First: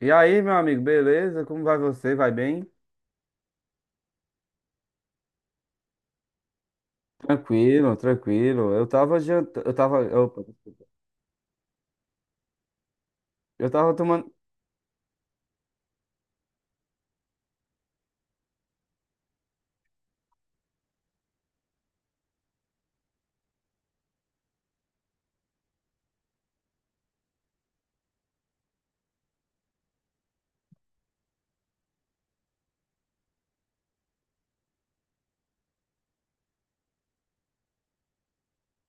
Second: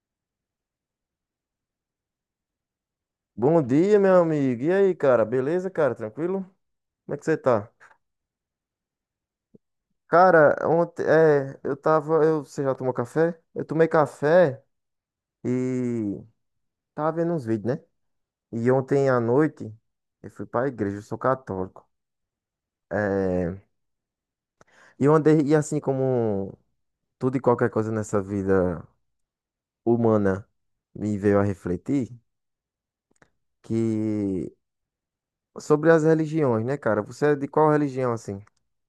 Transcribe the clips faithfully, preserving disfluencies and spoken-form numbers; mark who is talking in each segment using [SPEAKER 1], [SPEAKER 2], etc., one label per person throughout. [SPEAKER 1] E aí, meu amigo, beleza? Como vai você? Vai bem?
[SPEAKER 2] Bom dia, meu amigo. E aí, cara? Beleza, cara? Tranquilo? Como é que você tá?
[SPEAKER 1] Tranquilo, tranquilo. Eu tava jantando, eu tava, opa,
[SPEAKER 2] Cara,
[SPEAKER 1] desculpa.
[SPEAKER 2] ontem, é, eu tava, eu, você já tomou café? Eu
[SPEAKER 1] Eu
[SPEAKER 2] tomei
[SPEAKER 1] tava tomando.
[SPEAKER 2] café e tava vendo uns vídeos, né? E ontem à noite eu fui pra igreja, eu sou católico. É, e eu andei, e assim como tudo e qualquer coisa nessa vida humana me veio a refletir que sobre as religiões, né, cara? Você é de qual religião assim?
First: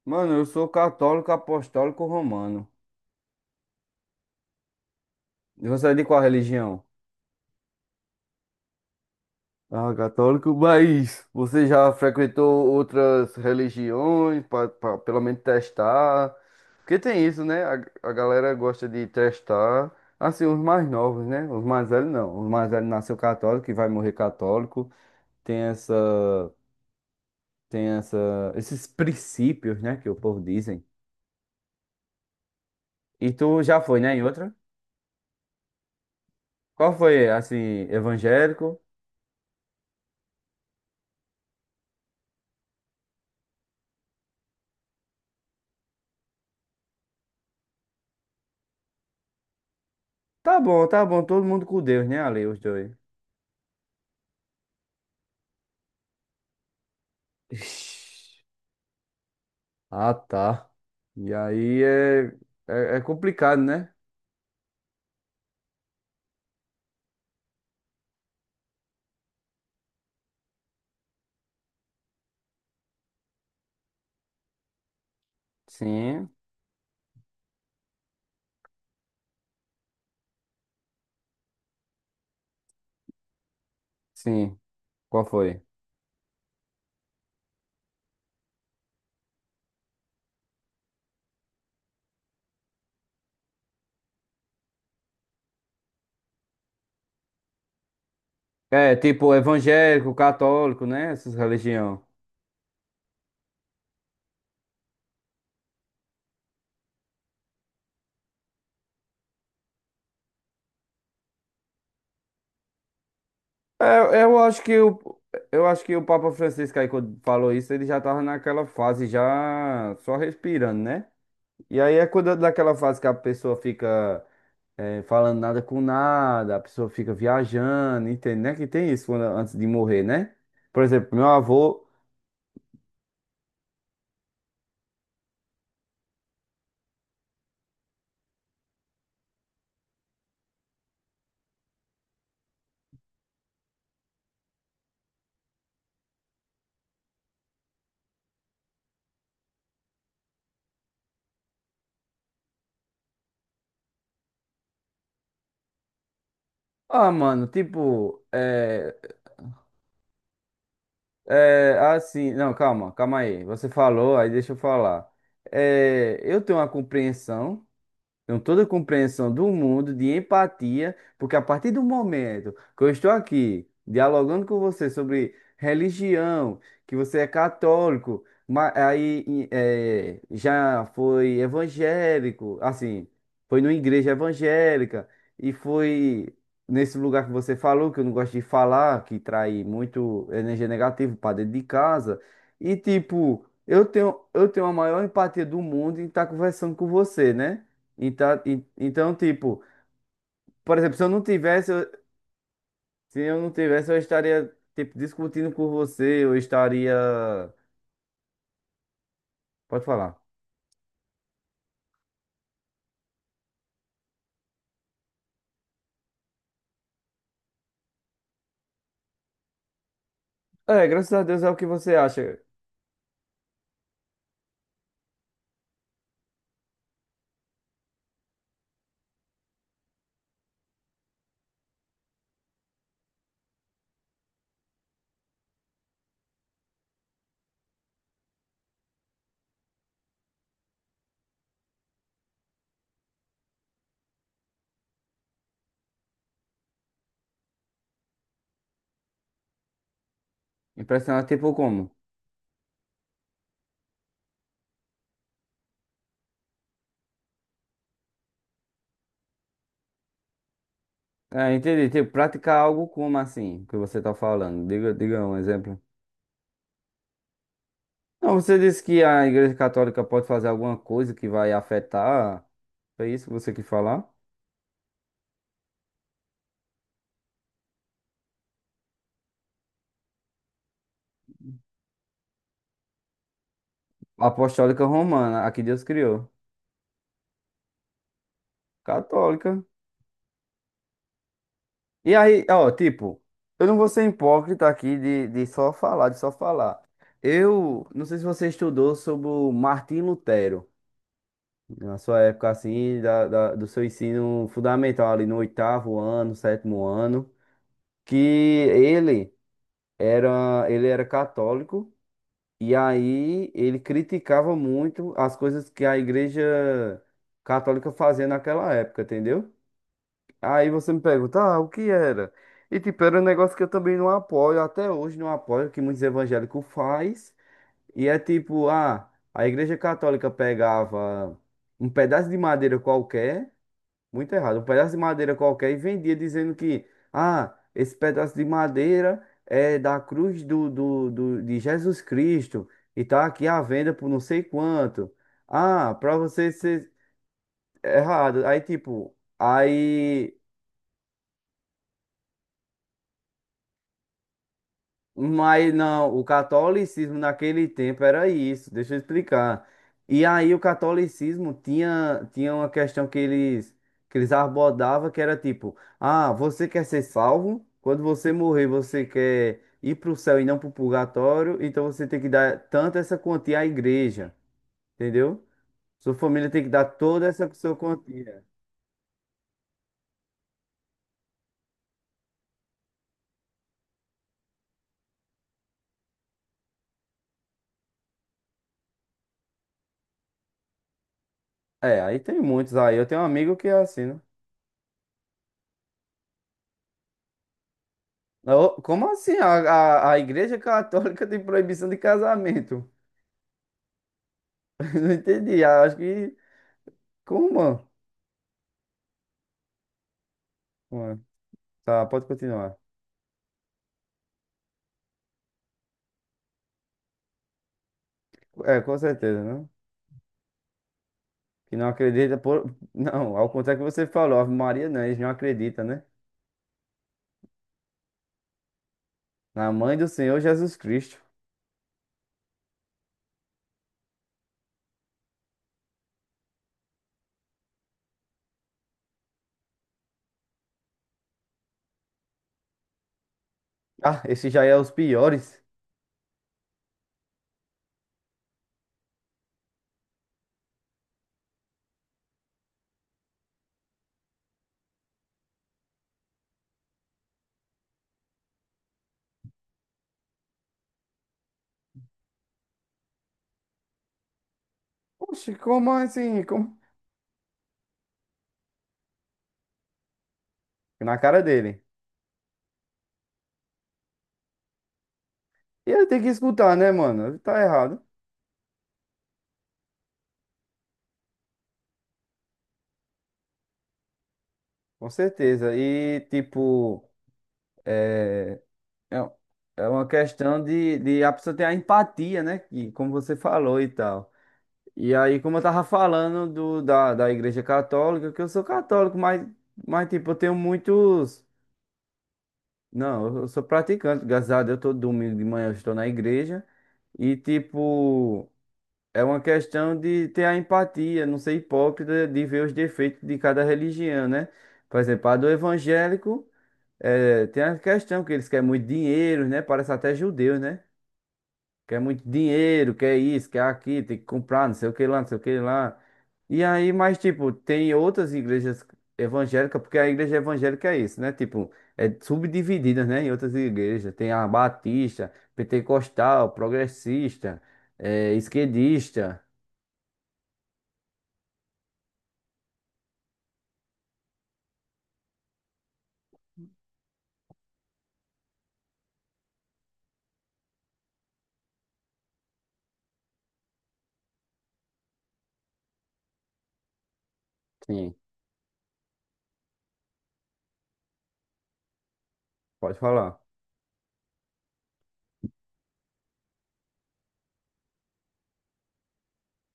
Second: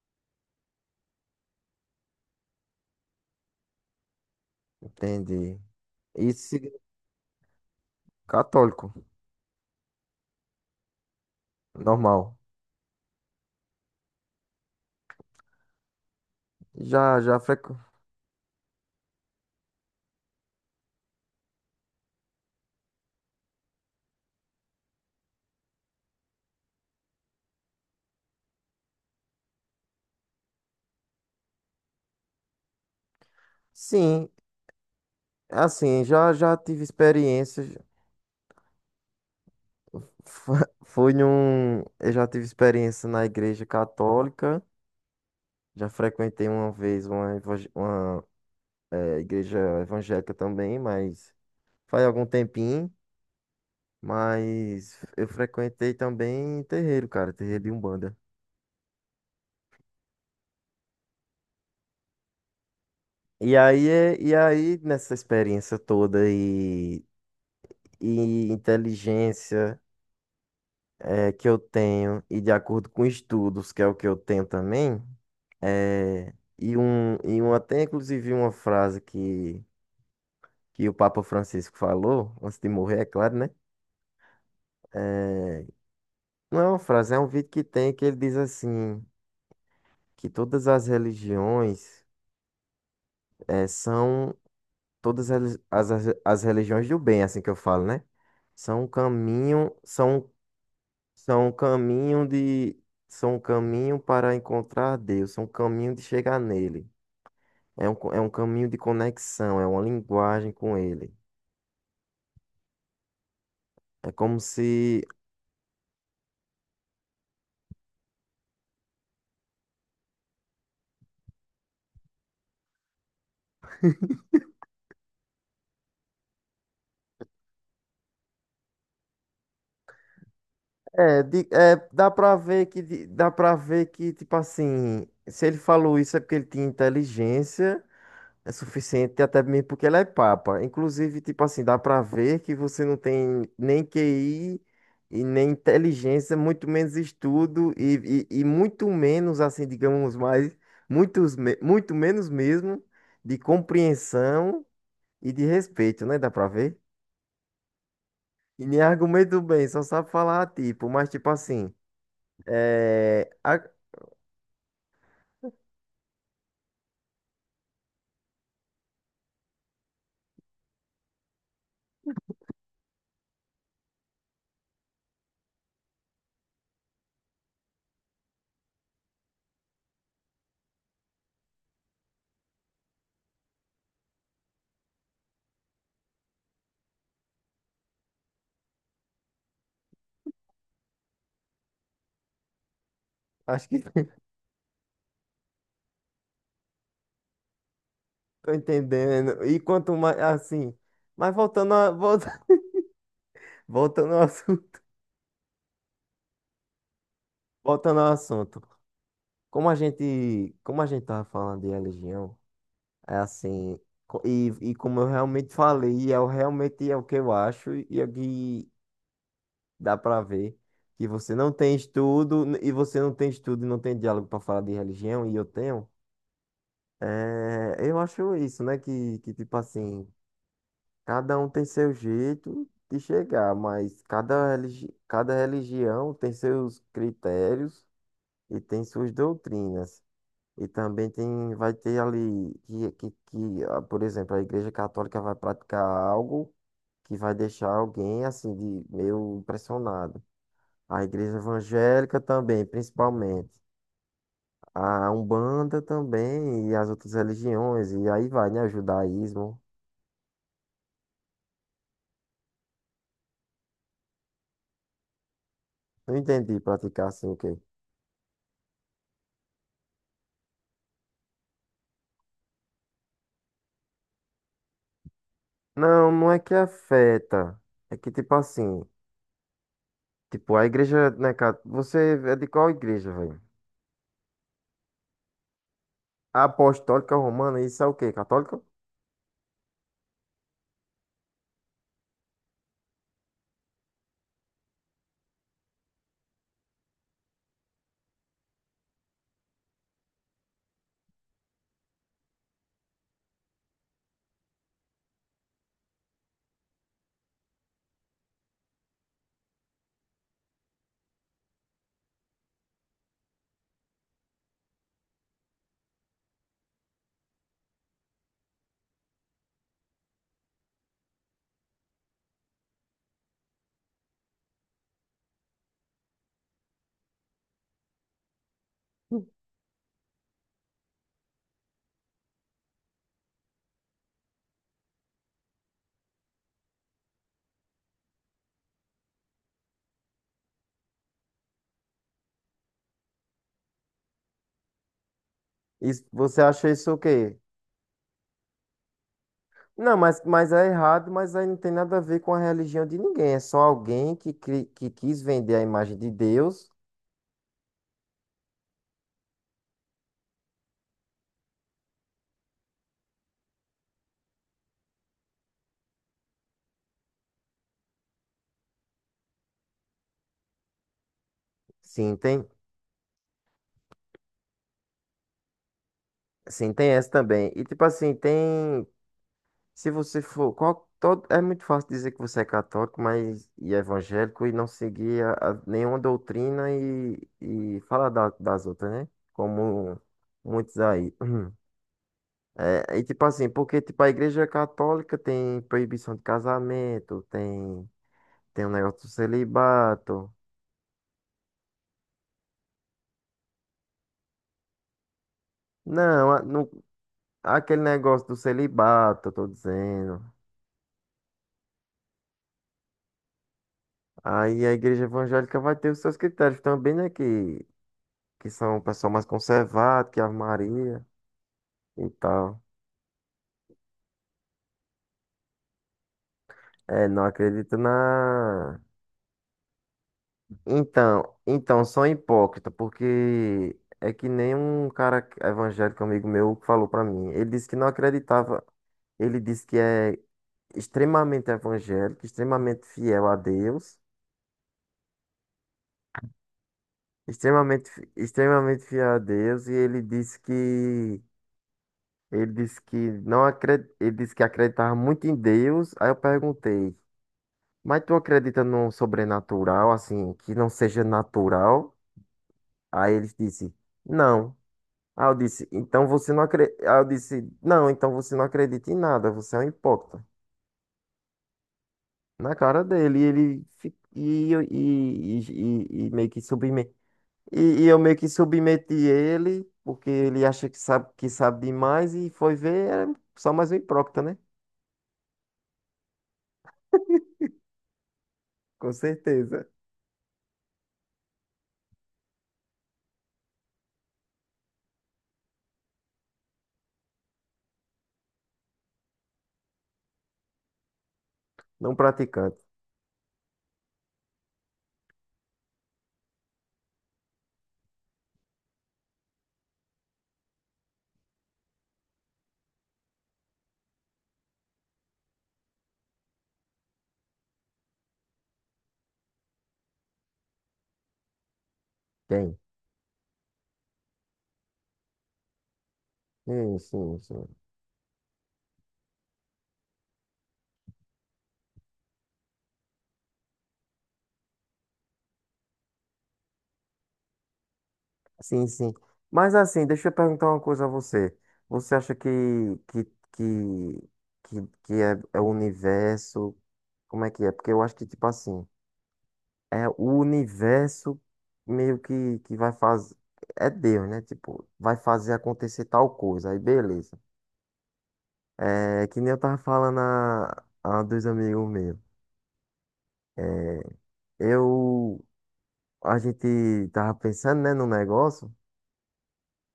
[SPEAKER 1] Mano, eu sou católico apostólico romano.
[SPEAKER 2] Entende?
[SPEAKER 1] E você é de qual
[SPEAKER 2] Isso,
[SPEAKER 1] religião?
[SPEAKER 2] católico,
[SPEAKER 1] Ah, católico, mas você já
[SPEAKER 2] normal.
[SPEAKER 1] frequentou outras religiões para pelo menos testar? Porque
[SPEAKER 2] Já,
[SPEAKER 1] tem
[SPEAKER 2] já
[SPEAKER 1] isso, né? A,
[SPEAKER 2] frequ...
[SPEAKER 1] a galera gosta de testar, assim, os mais novos, né? Os mais velhos não. Os mais velhos nasceu católico e vai morrer católico. Tem essa tem essa, esses princípios, né, que o povo dizem. E tu já foi, né, em
[SPEAKER 2] Sim,
[SPEAKER 1] outra?
[SPEAKER 2] assim, já já tive
[SPEAKER 1] Qual foi,
[SPEAKER 2] experiência. já-
[SPEAKER 1] assim, evangélico?
[SPEAKER 2] Foi num, eu já tive experiência na igreja católica. Já frequentei uma vez uma, evang- uma eh, igreja evangélica
[SPEAKER 1] Tá
[SPEAKER 2] também,
[SPEAKER 1] bom, tá bom,
[SPEAKER 2] mas
[SPEAKER 1] todo mundo com
[SPEAKER 2] faz
[SPEAKER 1] Deus, né,
[SPEAKER 2] algum
[SPEAKER 1] ali, os dois.
[SPEAKER 2] tempinho. Mas eu frequentei também terreiro, cara, terreiro de Umbanda.
[SPEAKER 1] Ixi, ah, tá. E aí é, é, é
[SPEAKER 2] E
[SPEAKER 1] complicado,
[SPEAKER 2] aí,
[SPEAKER 1] né?
[SPEAKER 2] eh, e aí nessa experiência toda e, e inteligência. É que eu tenho, e de acordo com estudos, que é o que eu tenho também,
[SPEAKER 1] Sim,
[SPEAKER 2] é, e, um, e um, até inclusive uma frase que, que o Papa Francisco falou, antes de morrer, é claro, né?
[SPEAKER 1] sim. Qual foi?
[SPEAKER 2] É, não é uma frase, é um vídeo que tem que ele diz assim, que todas as religiões é, são todas as, as, as religiões do bem, assim que eu falo, né? São um
[SPEAKER 1] É, tipo,
[SPEAKER 2] caminho,
[SPEAKER 1] evangélico,
[SPEAKER 2] são,
[SPEAKER 1] católico, né, essas
[SPEAKER 2] são um
[SPEAKER 1] religiões.
[SPEAKER 2] caminho de, são um caminho para encontrar Deus, são um caminho de chegar nele. É um, co- é um caminho de conexão, é uma linguagem com ele. É
[SPEAKER 1] É, eu
[SPEAKER 2] como
[SPEAKER 1] acho que o,
[SPEAKER 2] se.
[SPEAKER 1] eu acho que o Papa Francisco aí, quando falou isso, ele já tava naquela fase já só respirando, né? E aí é quando daquela fase que a pessoa fica eh, falando nada com nada, a pessoa fica viajando, entende, né? Que tem isso quando- antes de morrer, né? Por exemplo,
[SPEAKER 2] É,
[SPEAKER 1] meu
[SPEAKER 2] de- é,
[SPEAKER 1] avô.
[SPEAKER 2] dá pra ver que, de- dá pra ver que, tipo assim, se ele falou isso é porque ele tinha inteligência, é suficiente, até mesmo porque ele é papa. Inclusive, tipo assim, dá pra ver que você não tem nem Q I e nem inteligência, muito menos estudo e, e, e muito menos, assim, digamos mais, muitos, me- muito menos mesmo de compreensão e de respeito, né? Dá pra ver?
[SPEAKER 1] Ah, mano, tipo,
[SPEAKER 2] E nem
[SPEAKER 1] é,
[SPEAKER 2] argumento bem, só sabe falar tipo, mas tipo assim,
[SPEAKER 1] é assim. Não, calma, calma
[SPEAKER 2] é,
[SPEAKER 1] aí. Você
[SPEAKER 2] a-
[SPEAKER 1] falou, aí deixa eu falar. Eh, eu tenho uma compreensão. Tenho toda a compreensão do mundo, de empatia, porque a partir do momento que eu estou aqui dialogando com você sobre religião, que você é católico, ma- aí e, eh, já foi evangélico, assim, foi numa igreja evangélica e foi nesse lugar que você falou, que eu não gosto de falar, que trai muito energia negativa para dentro de casa, e tipo,
[SPEAKER 2] acho que
[SPEAKER 1] eu tenho, eu tenho a maior empatia do mundo em estar conversando com você, né? Então,
[SPEAKER 2] tô
[SPEAKER 1] en- então,
[SPEAKER 2] entendendo. E
[SPEAKER 1] tipo,
[SPEAKER 2] quanto mais assim,
[SPEAKER 1] por exemplo, se eu não
[SPEAKER 2] mas
[SPEAKER 1] tivesse,
[SPEAKER 2] voltando
[SPEAKER 1] eu-
[SPEAKER 2] a, volta-
[SPEAKER 1] se eu não tivesse, eu
[SPEAKER 2] voltando ao
[SPEAKER 1] estaria,
[SPEAKER 2] assunto,
[SPEAKER 1] tipo, discutindo com você, eu estaria.
[SPEAKER 2] voltando ao assunto. Como a
[SPEAKER 1] Pode falar.
[SPEAKER 2] gente, como a gente tava falando de religião, é assim, co- e, e como eu realmente falei, e eu realmente é o que eu acho e é o que dá pra ver
[SPEAKER 1] É,
[SPEAKER 2] que
[SPEAKER 1] graças a
[SPEAKER 2] você
[SPEAKER 1] Deus é
[SPEAKER 2] não
[SPEAKER 1] o que
[SPEAKER 2] tem
[SPEAKER 1] você acha.
[SPEAKER 2] estudo e você não tem estudo e não tem diálogo pra falar de religião e eu tenho. É, eu acho isso, né? Que, que tipo assim, cada um tem seu jeito de chegar, mas cada, religi cada religião tem seus critérios e tem suas doutrinas. E também tem, vai ter ali que, que, que, ah, por exemplo, a Igreja Católica vai praticar algo que vai deixar alguém assim de meio impressionado. A
[SPEAKER 1] Impressionar,
[SPEAKER 2] Igreja
[SPEAKER 1] tipo, como?
[SPEAKER 2] Evangélica também, principalmente. A Umbanda também, e as outras religiões, e aí vai, né? O judaísmo.
[SPEAKER 1] É, entendi. Tipo, praticar algo como assim, que você tá falando. Diga, diga um exemplo.
[SPEAKER 2] Não entendi praticar assim o quê?
[SPEAKER 1] Não, você disse que a Igreja Católica pode fazer alguma coisa que vai afetar. Foi isso que você quis falar?
[SPEAKER 2] Não, não é que afeta. É que tipo assim, tipo, a igreja, né, cara? Você é de qual igreja, velho?
[SPEAKER 1] Apostólica Romana, a que Deus criou.
[SPEAKER 2] Apostólica Romana, isso é o quê? Católica?
[SPEAKER 1] Católica. E aí, ó, tipo, eu não vou ser hipócrita aqui de, de só falar, de só falar. Eu não sei se você estudou sobre o Martim Lutero, na sua época assim, da, da- do seu ensino fundamental ali no oitavo ano, sétimo ano, que ele era, ele era católico e aí ele criticava muito as coisas que a igreja católica fazia naquela época, entendeu? Aí você me pergunta, ah, o que era? E tipo, era um negócio que eu também não apoio, até hoje não apoio, que muitos evangélicos faz. E é tipo, ah, a Igreja Católica pegava um pedaço de madeira qualquer, muito errado, um pedaço de madeira qualquer e vendia dizendo que, ah, esse pedaço de madeira é da cruz do, do, do- de Jesus Cristo e tá aqui à venda por não sei quanto. Ah,
[SPEAKER 2] Isso,
[SPEAKER 1] pra
[SPEAKER 2] você
[SPEAKER 1] você
[SPEAKER 2] acha
[SPEAKER 1] ser
[SPEAKER 2] isso o quê?
[SPEAKER 1] errado. Aí tipo,
[SPEAKER 2] Não, mas,
[SPEAKER 1] aí.
[SPEAKER 2] mas é errado, mas aí não tem nada a ver com a religião de ninguém. É só alguém que, cri- que quis vender a
[SPEAKER 1] Mas
[SPEAKER 2] imagem de
[SPEAKER 1] não, o
[SPEAKER 2] Deus.
[SPEAKER 1] catolicismo naquele tempo era isso, deixa eu explicar. E aí o catolicismo tinha, tinha uma questão que eles, que eles abordavam que era tipo, ah, você quer ser salvo? Quando você morrer, você quer ir para o céu e não para o purgatório, então você
[SPEAKER 2] Sim,
[SPEAKER 1] tem que
[SPEAKER 2] tem.
[SPEAKER 1] dar tanto essa quantia à igreja, entendeu? Sua família tem que
[SPEAKER 2] Sim,
[SPEAKER 1] dar
[SPEAKER 2] tem essa
[SPEAKER 1] toda
[SPEAKER 2] também.
[SPEAKER 1] essa
[SPEAKER 2] E
[SPEAKER 1] sua
[SPEAKER 2] tipo assim,
[SPEAKER 1] quantia.
[SPEAKER 2] tem. Se você for, qual, todo, é muito fácil dizer que você é católico, mas e evangélico e não seguir a, a nenhuma doutrina e, e falar da- das outras, né? Como muitos aí.
[SPEAKER 1] É, aí tem muitos aí.
[SPEAKER 2] É, e
[SPEAKER 1] Eu tenho um
[SPEAKER 2] tipo assim,
[SPEAKER 1] amigo que é
[SPEAKER 2] porque tipo
[SPEAKER 1] assim,
[SPEAKER 2] a
[SPEAKER 1] né?
[SPEAKER 2] igreja católica tem proibição de casamento, tem tem um
[SPEAKER 1] Ô,
[SPEAKER 2] negócio do
[SPEAKER 1] como assim? A, a, a
[SPEAKER 2] celibato.
[SPEAKER 1] Igreja Católica tem proibição de casamento? Não entendi. Acho
[SPEAKER 2] Não,
[SPEAKER 1] que.
[SPEAKER 2] a- no, aquele
[SPEAKER 1] Como?
[SPEAKER 2] negócio do celibato, eu tô dizendo.
[SPEAKER 1] Mano, tá, pode continuar.
[SPEAKER 2] Aí a igreja evangélica vai ter os seus critérios também, né? Que que são
[SPEAKER 1] É,
[SPEAKER 2] o
[SPEAKER 1] com
[SPEAKER 2] pessoal mais
[SPEAKER 1] certeza, né?
[SPEAKER 2] conservado, que Ave Maria
[SPEAKER 1] Que não
[SPEAKER 2] e
[SPEAKER 1] acredita
[SPEAKER 2] tal.
[SPEAKER 1] por. Não, ao contrário que você falou, Ave Maria não, eles não acreditam, né?
[SPEAKER 2] É, não acredito na.
[SPEAKER 1] Na mãe do Senhor Jesus Cristo.
[SPEAKER 2] Então, então, sou hipócrita, porque é que nem um cara evangélico amigo meu que falou pra mim. Ele disse que não acreditava. Ele disse que é extremamente evangélico, extremamente fiel a Deus,
[SPEAKER 1] Ah, esse já é os piores.
[SPEAKER 2] extremamente, fi- extremamente fiel a Deus, e ele disse que ele disse que não acred, ele disse que acreditava muito em Deus. Aí eu perguntei: mas tu acredita num sobrenatural, assim, que não seja natural? Aí eles disse, não. Aí eu
[SPEAKER 1] Oxe,
[SPEAKER 2] disse,
[SPEAKER 1] como
[SPEAKER 2] então você
[SPEAKER 1] assim?
[SPEAKER 2] não
[SPEAKER 1] Como?
[SPEAKER 2] acredita. Aí eu disse, não, então você não acredita em nada, você é um hipócrita.
[SPEAKER 1] Na cara dele.
[SPEAKER 2] Na cara dele, e ele fi- e, eu- e, e,
[SPEAKER 1] E ele
[SPEAKER 2] e, e
[SPEAKER 1] tem que
[SPEAKER 2] meio que
[SPEAKER 1] escutar, né,
[SPEAKER 2] submeti.
[SPEAKER 1] mano? Ele tá
[SPEAKER 2] E, e
[SPEAKER 1] errado.
[SPEAKER 2] eu meio que submeti ele, porque ele acha que sabe, que sabe demais, e foi ver, era só mais um hipócrita, né?
[SPEAKER 1] Com certeza. E, tipo. é,
[SPEAKER 2] Com
[SPEAKER 1] É,
[SPEAKER 2] certeza.
[SPEAKER 1] é uma questão de, de a pessoa ter a empatia, né? Que, como você falou e tal. E aí, como eu tava falando do, da, da Igreja Católica, que eu sou católico, mas, mas tipo, eu tenho muitos.
[SPEAKER 2] Não praticante.
[SPEAKER 1] Não, eu eu sou praticante, graças a Deus, todo domingo de manhã eu estou na igreja. E, tipo, é uma questão de ter a empatia, não ser hipócrita, de ver os defeitos de cada religião, né? Por exemplo, a do evangélico, é, tem a questão que eles querem muito dinheiro, né? Parece até judeus, né? Quer muito
[SPEAKER 2] Tem.
[SPEAKER 1] dinheiro, quer isso, quer aquilo, tem que comprar, não sei o que lá, não sei o que lá. E
[SPEAKER 2] Sim,
[SPEAKER 1] aí, mas
[SPEAKER 2] sim,
[SPEAKER 1] tipo,
[SPEAKER 2] sim.
[SPEAKER 1] tem outras igrejas evangélicas, porque a igreja evangélica é isso, né? Tipo, é subdividida, né? Em outras igrejas. Tem a batista, pentecostal, progressista, eh,
[SPEAKER 2] Sim, sim.
[SPEAKER 1] esquerdista.
[SPEAKER 2] Mas assim, deixa eu perguntar uma coisa a você. Você acha que que que que, que é, é o universo? Como é que é? Porque eu acho que tipo assim, é o universo meio que que vai fazer é Deus, né? Tipo, vai fazer acontecer tal coisa. Aí beleza.
[SPEAKER 1] Sim,
[SPEAKER 2] É que nem eu tava falando a, a dois amigos meus.
[SPEAKER 1] pode falar.
[SPEAKER 2] Eu a gente tava pensando, né, no negócio.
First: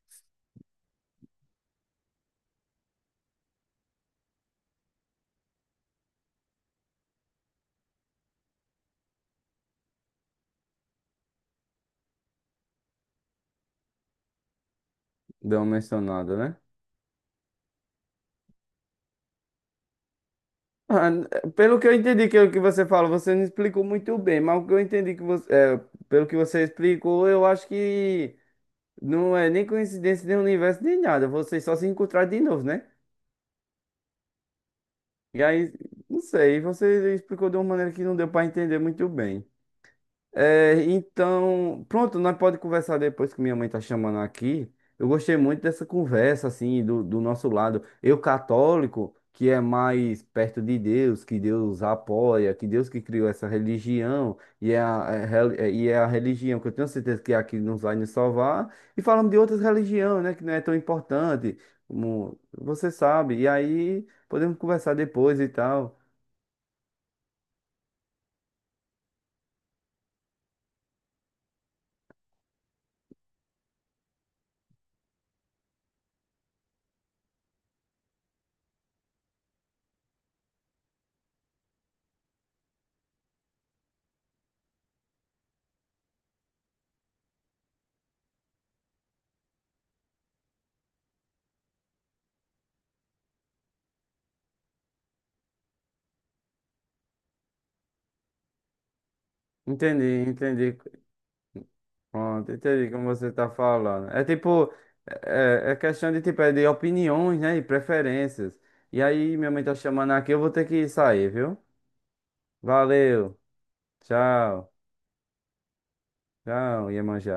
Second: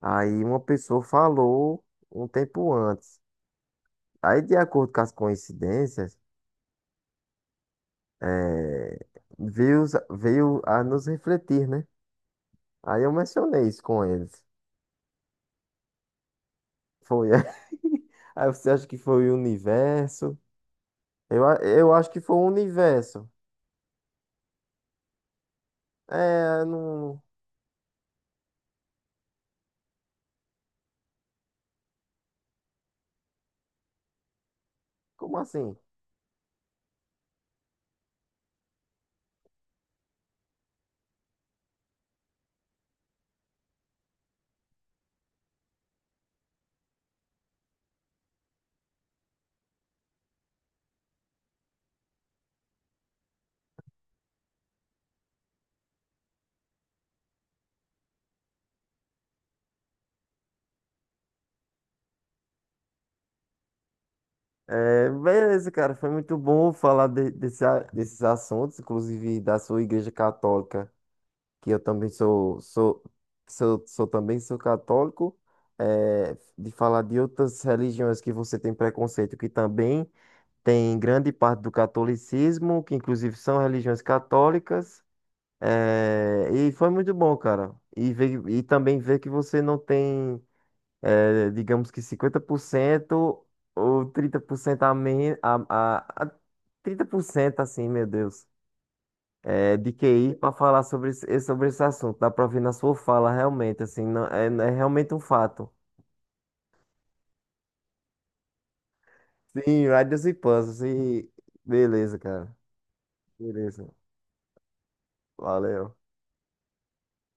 [SPEAKER 2] Aí uma pessoa falou um tempo antes. Aí, de acordo com as coincidências, eh, veio, os- veio a nos refletir, né? Aí eu mencionei isso com eles.
[SPEAKER 1] Deu uma mencionada, né?
[SPEAKER 2] Foi. Aí você acha que foi o universo?
[SPEAKER 1] Ah, n-
[SPEAKER 2] Eu,
[SPEAKER 1] eh,
[SPEAKER 2] a-
[SPEAKER 1] pelo que eu
[SPEAKER 2] eu acho que
[SPEAKER 1] entendi
[SPEAKER 2] foi o
[SPEAKER 1] que, que você fala,
[SPEAKER 2] universo.
[SPEAKER 1] você não explicou muito bem, mas o que eu entendi que você, eh, pelo que você
[SPEAKER 2] É, não.
[SPEAKER 1] explicou, eu acho que não é nem coincidência, nem universo, nem nada. Vocês só se encontraram de novo, né?
[SPEAKER 2] Como
[SPEAKER 1] E aí,
[SPEAKER 2] assim?
[SPEAKER 1] não sei, você explicou de uma maneira que não deu pra entender muito bem. É, então, pronto, nós pode conversar depois que minha mãe tá chamando aqui. Eu gostei muito dessa conversa, assim, do, do nosso lado. Eu, católico, que é mais perto de Deus, que Deus apoia, que Deus que criou essa religião, e é a, é rel- é- e é a religião que eu tenho certeza que é a que nos vai nos salvar. E falamos de outras religiões, né, que não é tão importante, como você sabe. E aí podemos conversar
[SPEAKER 2] É,
[SPEAKER 1] depois e
[SPEAKER 2] beleza, cara.
[SPEAKER 1] tal.
[SPEAKER 2] Foi muito bom falar de- desse a- desses assuntos, inclusive da sua igreja católica. Que eu também sou, sou, sou, sou também sou católico, eh, de falar de outras religiões que você tem preconceito, que também tem grande parte do catolicismo, que inclusive são religiões católicas, eh, e foi muito bom, cara. E ver, e também ver que você não tem, eh, digamos que cinquenta por cento ou trinta por cento a menos, a, a, a trinta por cento assim, meu Deus, é, de
[SPEAKER 1] Entendi,
[SPEAKER 2] Q I para
[SPEAKER 1] entendi.
[SPEAKER 2] falar sobre esse, esse- sobre esse assunto. Dá para
[SPEAKER 1] Pronto,
[SPEAKER 2] ouvir na
[SPEAKER 1] entendi
[SPEAKER 2] sua
[SPEAKER 1] como você
[SPEAKER 2] fala,
[SPEAKER 1] tá
[SPEAKER 2] realmente, assim,
[SPEAKER 1] falando. É
[SPEAKER 2] não, é, é
[SPEAKER 1] tipo,
[SPEAKER 2] realmente um
[SPEAKER 1] é,
[SPEAKER 2] fato.
[SPEAKER 1] é é questão de tipo, é de opiniões, né? E preferências. E aí, minha mãe tá
[SPEAKER 2] Sim,
[SPEAKER 1] chamando
[SPEAKER 2] Riders
[SPEAKER 1] aqui,
[SPEAKER 2] e
[SPEAKER 1] eu vou ter
[SPEAKER 2] Puzzles,
[SPEAKER 1] que sair,
[SPEAKER 2] e
[SPEAKER 1] viu?
[SPEAKER 2] beleza, cara.
[SPEAKER 1] Valeu,
[SPEAKER 2] Beleza,
[SPEAKER 1] tchau,
[SPEAKER 2] valeu.
[SPEAKER 1] tchau, Iemanjá.